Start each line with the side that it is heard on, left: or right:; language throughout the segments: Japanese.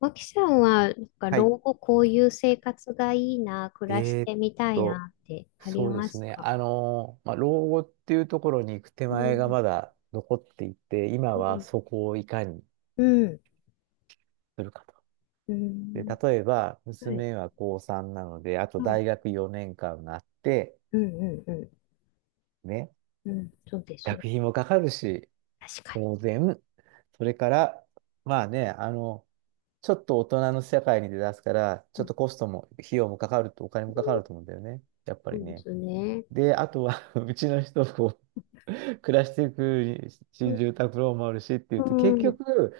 left: 脇さんは、なんか
right: はい。
left: 老後こういう生活がいいな、暮らし
right: えーっ
left: てみたい
right: と、
left: なってあり
right: そうで
left: ま
right: す
left: す
right: ね。
left: か？
right: まあ、老後っていうところに行く手
left: う
right: 前が
left: ん、
right: まだ残っていて、今
left: う
right: は
left: ん、
right: そこをいかに
left: うん、
right: するかと。
left: う
right: で、
left: ん、
right: 例えば、
left: はい、
right: 娘は高3なので、あと
left: はい。
right: 大学4年間があって、
left: うん、うん、う
right: ね、
left: ん、うん、そうです
right: 学
left: よ。
right: 費もかかるし、
left: 確か
right: 当然、それから、まあね、ちょっと大人の世界に出だすから、ち
left: に。う
right: ょっ
left: ん。
right: とコストも、費用もかかると、お金もかかると思うんだよね。やっぱ
left: そ
right: り
left: うで
right: ね。
left: すね。
right: で、あとは うちの人こう 暮らしていく
left: う
right: 新
left: ん、
right: 住宅ローンもあるしってい
left: う
right: うと、結
left: ん、
right: 局、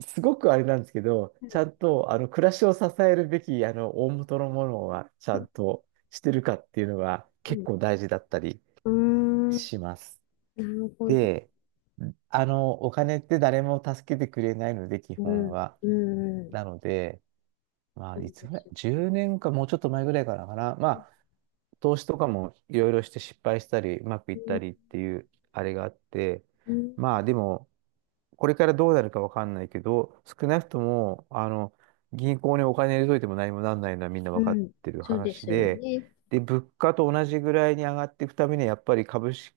right: すごくあれなんですけど、ちゃんとあの暮らしを支えるべきあの大元のものはちゃんとしてるかっていうのが
left: う
right: 結
left: ん、
right: 構大事だったり
left: うん。
right: します。
left: なるほど。
right: で、お金って誰も助けてくれないので、基
left: う
right: 本
left: ん、
right: は。
left: うん、う
right: な
left: ん。
right: ので、まあ、
left: そう
right: い
left: で
right: つぐらい
left: す。
right: ?10 年かもうちょっと前ぐらいからかな。投資とかもいろいろして失敗したり、うまくい
left: う
right: った
left: ん、
right: りっていうあれがあって、
left: うん、
right: まあでも、これからどうなるかわかんないけど、少なくとも、銀行にお金入れといても何もなんないのはみんな
left: う
right: わかっ
left: ん。
right: てる
left: そうで
right: 話
left: すよ
right: で、
left: ね。
right: で、物価と同じぐらいに上がっていくためには、やっぱり株式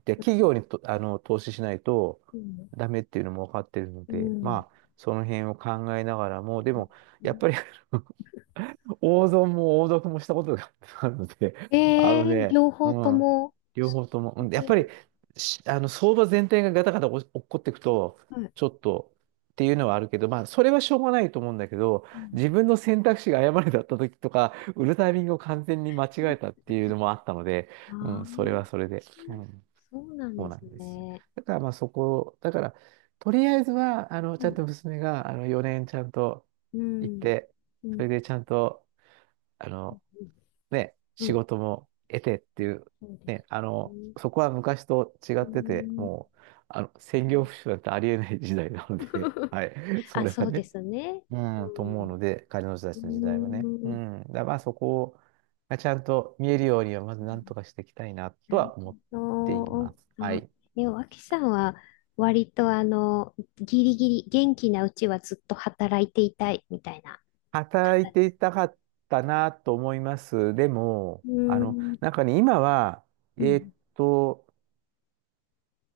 right: って企業にと、投資しないと
left: うん、
right: ダメっていうのもわかってるの
left: う
right: で、
left: ん、
right: まあ、その辺を考えながら
left: う
right: も、でも、やっ
left: ん。
right: ぱり 王損も王読もしたことがあるので、
left: え
right: あ
left: え
right: の
left: ー、
right: ね、
left: 両
right: う
left: 方と
right: ん、
left: も。
right: 両
left: す
right: 方とも、うん、やっ
left: ご
right: ぱり、
left: い。
right: あの相場全体がガタガタお落っこっていくと、
left: はい。
right: ちょっとっていうのはあるけど、まあ、それはしょうがないと思うんだけど、
left: うん。
right: 自分の選択肢が誤りだった時とか、売るタイミングを完全に間違えたっていうのもあったので、
left: あ
right: うん、それはそ
left: あ、
right: れで、うん、
left: そうなん
right: そ
left: で
right: うな
left: す
right: んですよ。
left: ね。
right: だからまあそこ、だから、とりあえずは、ち
left: は
right: ゃん
left: い。
right: と娘が、4年ちゃんと
left: う
right: 行っ
left: ん。
right: て、
left: う
right: それ
left: ん。
right: でちゃんと、あの、ね、
left: うん。
right: 仕
left: うん。
right: 事も得てっていう、
left: そうです
right: ね、
left: ね。
right: そこは昔と違っ
left: う
right: てて、
left: ん。
right: もう、専
left: う
right: 業
left: ん。
right: 主婦なんてありえない時代なので、はい、そ
left: あ、
right: れ
left: そ
right: は
left: うで
right: ね、
left: すね。う
right: うん、と思う
left: ん。
right: ので、彼女た
left: う
right: ちの時代はね。
left: ん。う
right: う
left: ん。
right: ん、まあそこがちゃんと見えるようには、まず何とかしていきたいな
left: な
right: と
left: る
right: は思っていま
left: ほ
right: す。は
left: ど。あ、
right: い。
left: 脇さんは割とあの、ギリギリ元気なうちはずっと働いていたいみたいな
right: 働い
left: 方で
right: てい
left: す。
right: たかったなと思います。でも、
left: うーん、
right: なんかね、今は、え
left: う
right: ーっ
left: ん、
right: と、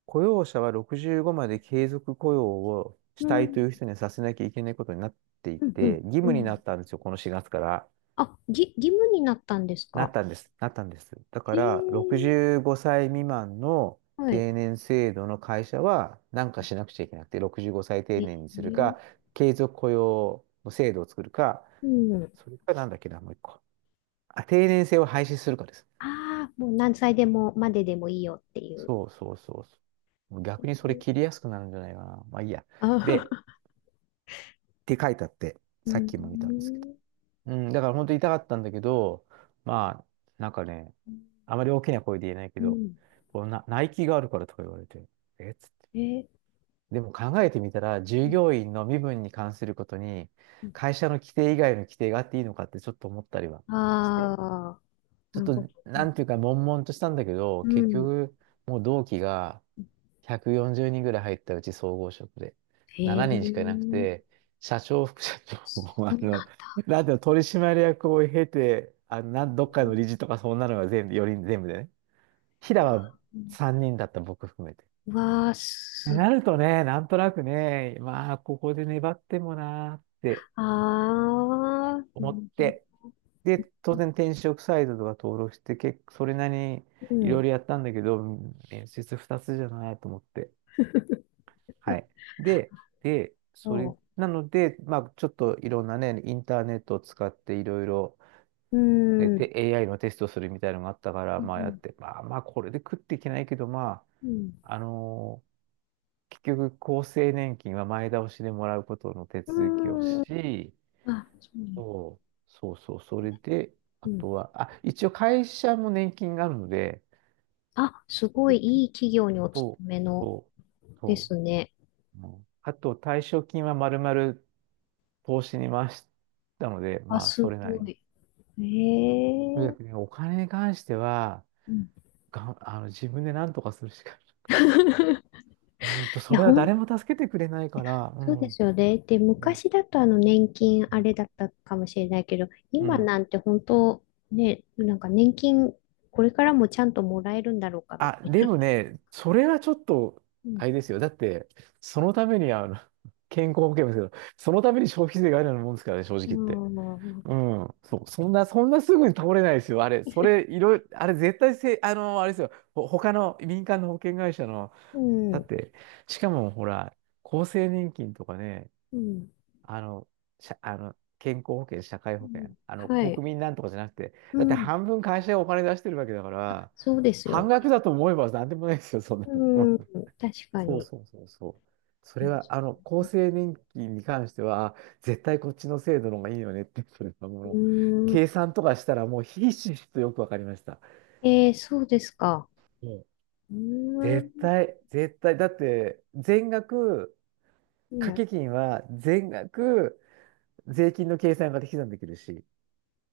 right: 雇用者は65まで継続雇用をし
left: う
right: たいとい
left: ん、
right: う人にはさせなきゃいけないことになってい
left: うん、うん。
right: て、義
left: う
right: 務にな
left: ん。
right: ったんですよ、この4月から。
left: あ、義務になったんです
right: なっ
left: か？
right: たんです。なったんです。だか
left: へえ、
right: ら、65歳未満の
left: はい。
right: 定年制度の会社は何かしなくちゃいけなくて、65歳定
left: え
right: 年にする
left: え、
right: か、継続雇用の制度を作るか、
left: うん。
right: それかなんだっけな、もう一個。あ、定年制を廃止するかです。
left: ああ、もう何歳でも、まででもいいよっていう。
right: そうそうそうそう逆にそれ切りやすくなるんじゃないかな。まあいいや。
left: あ
right: で、
left: あ、
right: 書いてあって、
left: う
right: さっきも見たんですけど。
left: ん、
right: うん、だから本当に痛かったんだけど、まあ、なんかね、あまり大きな声で言えないけ
left: う
right: ど、
left: ん。
right: こうな、ナイキがあるからとか言われて、えっつって。
left: ええ、
right: でも考えてみたら、従
left: う
right: 業員の身分に関することに、
left: ん。
right: 会社の規定以外の規定があっていいのかってちょっと思ったりは
left: あ
right: して、
left: あ、
right: ちょ
left: な
right: っ
left: るほ
right: と、
left: ど。
right: なんていうか、悶々としたんだけど、
left: う
right: 結
left: ん。
right: 局、もう同期が、140人ぐらい入ったうち総合職で。
left: へ
right: 7人しかいなくて、
left: え、
right: 社長、副社長
left: そ
right: も、
left: うなんだ。
right: なんていうの、取締役を経て、どっかの理事とかそんなのが全部、4全部でね。平
left: うわ
right: は
left: あ、
right: 3人だった、僕含めて。
left: うわあ
right: で
left: す、
right: なるとね、なんとなくね、まあ、ここで粘ってもなーって
left: ああ、う
right: 思って、
left: ん。
right: で、当然転職サイトとか登録して、結構それなりに
left: う
right: いろいろ
left: ん。
right: やったんだけど、面接2つじゃないと思って。はい。で、
left: そ
right: なので、まあ、ちょっといろんなね、インターネットを使っていろいろ、
left: う。う
right: ね、
left: ーん。
right: AI のテストするみたいなのがあったから、
left: う
right: まあやっ
left: ん。
right: て、まあまあ、これで食っていけないけど、ま
left: うん。
right: あ、結局、厚生年金は前倒しでもらうことの手続きを
left: う
right: し、
left: ーん。あ、そうね。
right: そう、そうそう、それで、
left: う
right: あ
left: ん。
right: とは、あ、一応会社も年金があるので、
left: あ、す
right: そ
left: ご
right: れ
left: い
right: で
left: いい企業にお勤
right: そう、
left: めの
right: そう、
left: で
right: そ
left: すね。
right: う。うんあと、退職金はまるまる投資に回したので、
left: あ、
right: まあ、
left: す
right: それなり
left: ご
right: に。
left: い。
right: とに
left: え
right: か
left: え。
right: くね、お金に関しては、
left: うん。
right: がん、あの、自分で何とかするしかな い、本当、
left: い
right: そ
left: や、
right: れは誰も助けてくれないから、う
left: そう
right: ん、う
left: で
right: ん、
left: すよね。で、昔だとあの年金あれだったかもしれないけど、
right: う
left: 今
right: ん。
left: なんて本当、ね、なんか年金これからもちゃんともらえるんだろうかみた
right: あ、
left: い
right: で
left: な。
right: もね、それはちょっと、
left: う
right: あ
left: ん。
right: れですよ。だって、そのために、健康保険ですけど、そのために消費税があるようなもんですからね、正直
left: う
right: 言って。
left: ん。
right: うん、そう、そんなすぐに倒れないですよ。あれ、それ、いろいろ、あれ、絶対せ、あの、あれですよ、他の民間の保険会社の、
left: う
right: だっ
left: ん。
right: て、しかもほら、厚生年金とかね、
left: うん。
right: あの、社あの、健康保険、社会
left: う
right: 保険、
left: ん、は
right: 国
left: い。
right: 民なんとかじゃなくて、
left: う
right: だって
left: ん。
right: 半分会社がお金出してるわけだから、
left: そうですよ
right: 半
left: ね。
right: 額だと思えばなんでもないですよ、そんな
left: う
right: の。う
left: ん。
right: ん
left: 確 か
right: そう
left: に。
right: そうそうそう。それは、厚生年金に関しては、絶対こっちの制度の方がいいよねって、それは
left: う
right: もう、
left: ん。
right: 計算とかしたらもうひしひしとよくわかりました。
left: えー、そうですか。
right: もうん
left: うん。
right: 絶対、絶対、だって、全額、掛
left: ね。
right: け金は全額税金の計算が適算できるし、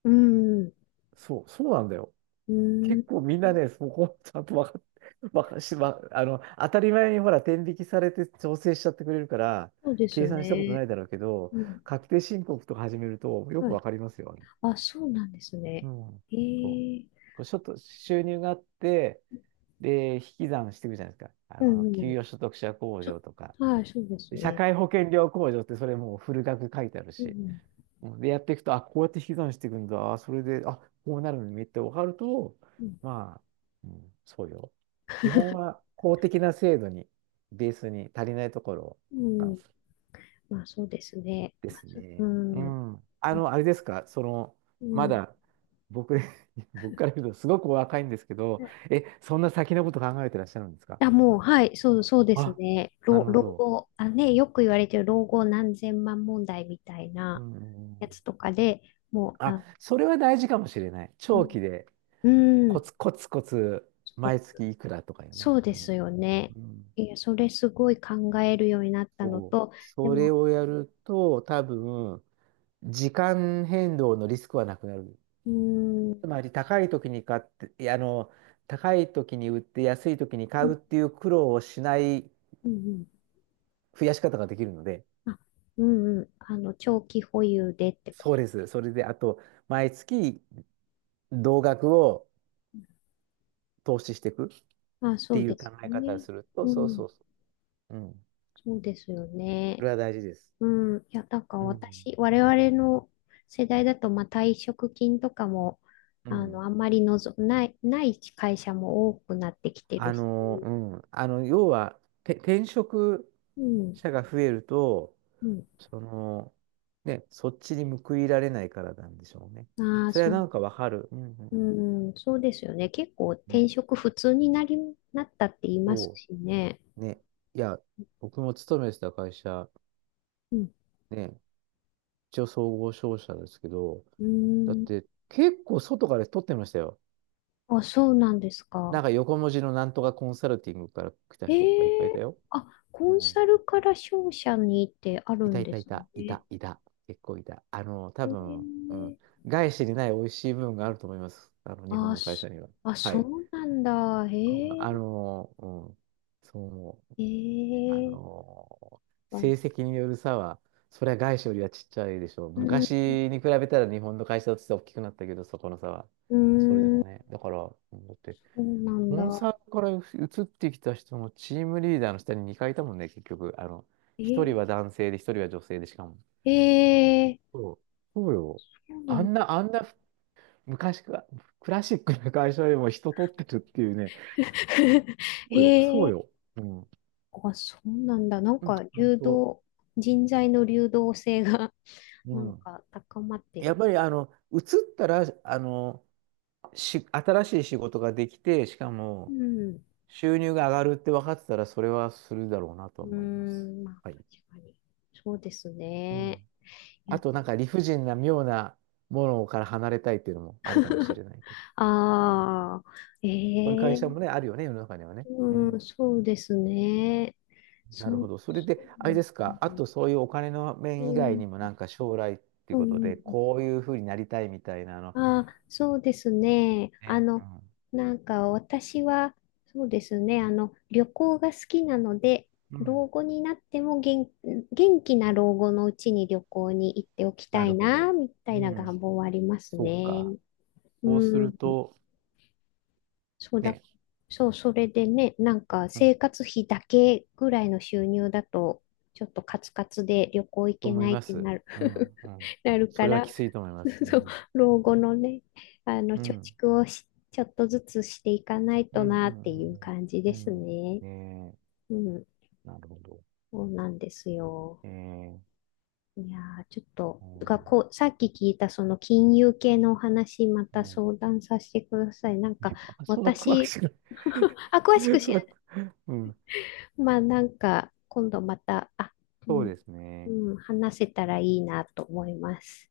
left: うん。
right: そう、そうなんだよ。
left: うん。
right: 結構みんなね、そこちゃんと分かっ、わかし、わあの、当たり前にほら、天引きされて調整しちゃってくれるから、
left: そうで
right: 計
left: す
right: 算したことな
left: ね。
right: いだろうけど、
left: うん。
right: 確定申告とか始めるとよく
left: はい。
right: わかりますよ。
left: あ、そうなんです
right: う
left: ね。
right: ん。
left: え
right: そう。
left: ー。
right: こうちょっと収入があって、で、引き算していくじゃないですか。
left: うん。う
right: 給
left: ん。
right: 与所得者控
left: ちょ、
right: 除とか、
left: はい、そうです
right: で社
left: ね。
right: 会保険料控除ってそれもうフル額書いてある
left: う
right: し。
left: ん。
right: うんで、やっていくと、あ、こうやって引き算していくんだ。それで、あ、こうなるのにめっちゃ分かると、
left: うん。
right: まあ、うん、そうよ。基本は公的な制度に、ベースに足りないところ
left: う
right: なん
left: ん。まあ、そうですね。
right: で
left: まあ、
right: す
left: そう
right: ね。う
left: ん。
right: ん。
left: まあ。
right: あれですか、
left: う
right: ま
left: ん。
right: だ、僕、僕から言うと、すごくお若いんですけど、え、そんな先のこと考えてらっしゃるんですか？
left: あ、もう、はい、そう、そうです
right: あ、
left: ね。
right: な
left: 老、
right: るほ
left: 老
right: ど。
left: 後、あ、ね、よく言われてる老後何千万問題みたい
right: う
left: な
right: んうんう
left: や
right: ん。
left: つとかで、もう、
right: あ、
left: あ、
right: それは大事かもしれない。
left: う
right: 長
left: ん、
right: 期で、
left: う
right: コ
left: ん。
right: ツコツコツ、
left: そう、
right: 毎月いくらとかよね。
left: そう
right: う
left: です
right: ん。
left: よね。
right: うん。
left: いや、それすごい考えるようになったの
right: そう。
left: と、で
right: それ
left: も、
right: をやると、多分、時間変動のリスクはなくなる。
left: うーん、
right: つまり、高い時に買って、高い時に売って安い時に買
left: う
right: う
left: ん、
right: っていう苦労をしない
left: うん、
right: 増やし方ができるので、
left: あ、うん、うん、あの、長期保有でってこ
right: そう
left: と。
right: です。それで、あと、毎月、同額を投資していくっ
left: あ、そ
right: て
left: う
right: い
left: で
right: う考
left: す
right: え方を
left: ね。
right: すると、
left: う
right: そうそ
left: ん、
right: うそう。うん。
left: そうですよ
right: そ
left: ね。
right: れは大事です。
left: うん、いや、なんか
right: うん。
left: 私、我々の世代だと、まあ、退職金とかも、
right: う
left: あの、
right: ん。
left: あんまりない会社も多くなってきてるし、
right: うん、要は、転職
left: うん、
right: 者が増えると、
left: うん、
right: その、ね、そっちに報いられないからなんでしょうね。
left: ああ、
right: それは
left: そう、
right: なんかわかる。うんうんう
left: う
right: ん。
left: ん、そうですよね。結構転
right: ね、
left: 職普通になったって言います
right: そ
left: しね。
right: う。ね、いや、僕も勤めてた会社、
left: うん、
right: ね、一応総合商社ですけど、
left: う
right: だっ
left: ん、
right: て結構外から取ってましたよ。
left: あ、そうなんです
right: なん
left: か？
right: か横文字のなんとかコンサルティングから来た人とかいっぱい
left: え
right: いた
left: え。
right: よ。
left: あ、
right: う
left: コン
right: ん
left: サルから商社にってある
right: いた
left: ん
right: い
left: で
right: たい
left: す
right: た、い
left: ね。
right: た、いた、結構いた。多分、う
left: ええ。
right: ん、外資にない美味しい部分があると思います。日本
left: あ、
right: の会社には。
left: あ、
right: は
left: そ
right: い。
left: うなんだ。へ
right: うん
left: え、
right: あの、うん、そう思う。
left: へ
right: あ
left: え、
right: の、
left: は
right: 成
left: い。
right: 績による差は、それは外資よりはちっちゃいでしょう。
left: うん、
right: 昔に比べたら日本の会社として大きくなったけど、そこの差は。
left: うー
right: それで
left: ん、
right: もね、だから、うんだって、
left: そうなん
right: コ
left: だ。
right: ンサルから移ってきた人のチームリーダーの下に2回いいたもんね、結局。1
left: え、
right: 人は男性で、一人は女性で、しかも。
left: へえ、
right: そう、そうよ。
left: そうな
right: あ
left: ん
right: ん
left: だ。
right: な、あんな昔か、クラシックな会社でも人取ってるっていうね。そ
left: へ
right: うよ、そう
left: え、
right: よ。うん。
left: あ、そうなんだ。なん
right: うん、
left: か、
right: 本当。
left: 人材の流動性が
right: う
left: なん
right: ん。
left: か高まって
right: やっ
left: る。
right: ぱり、移ったら、新しい仕事ができて、しか
left: う
right: も、
left: ん、う
right: 収入が上がるって分かってたら、それはするだろうなと
left: ー
right: 思います。
left: ん、まあ、
right: はい。
left: 確かに。そうです
right: う
left: ね。
right: ん。
left: い
right: あ
left: や、
right: と、なんか理不尽な妙なものから離れたいっていうのもあるかもし れないけど。うん。
left: ああ、
right: そういう
left: え
right: 会
left: え、
right: 社もね、あるよね、世の中にはね。う
left: うん、
right: ん。
left: そうですね。
right: なる
left: そ
right: ほ
left: う、
right: ど。それ
left: そ
right: で、
left: う
right: あれです
left: な
right: か、あ
left: んだ。
right: とそういうお金の
left: う
right: 面以外
left: ん、
right: にも、なんか将来っていう
left: う
right: こと
left: ん、う
right: で、
left: ん。
right: こういうふうになりたいみたいなの。
left: ああ、そうですね。あ
right: ね、う
left: の、なんか私は、そうですね。あの、旅行が好きなので、
right: ん。うん。
left: 老後になっても元気な老後のうちに旅行に行っておきた
right: な
left: い
right: るほ
left: な、
right: ど。
left: みたいな
right: うん。
left: 願望はあります
right: そう
left: ね。
right: か。
left: う
right: そうする
left: ん。
right: と、
left: そうだ、
right: ね、
left: そう、それでね、なんか
right: うん、
left: 生活費だけぐらいの収入だと、ちょっとカツカツで旅行行
right: と
left: け
right: 思い
left: ない
right: ま
left: って
right: す。
left: なる。
right: うん、うん。
left: なる
right: そ
left: か
right: れはき
left: ら、
right: ついと思います。う
left: そう、
right: ん。
left: 老後のね、あの、
right: う
left: 貯
right: ん。
left: 蓄をし、ちょっとずつしていかない
right: う
left: と
right: ん、う
left: なっていう
right: ん、
left: 感じ
right: う
left: です
right: ん。うん
left: ね。
right: ねえ、
left: うん、
right: なるほど。
left: そうなんですよ。
right: ええ、
left: いやー、ちょっと、
right: う
left: が
right: ん。
left: こう、さっき聞いたその金融系のお話、ま
right: う
left: た
right: ん。
left: 相談させてください。なんか、
right: あ、そんな怖く
left: 私、
right: しない。
left: あ、詳し く知
right: そんな、
left: らない。
right: うん。
left: まあ、なんか、今度また、あ、う
right: そう
left: ん、
right: ですね。
left: うん、話せたらいいなと思います。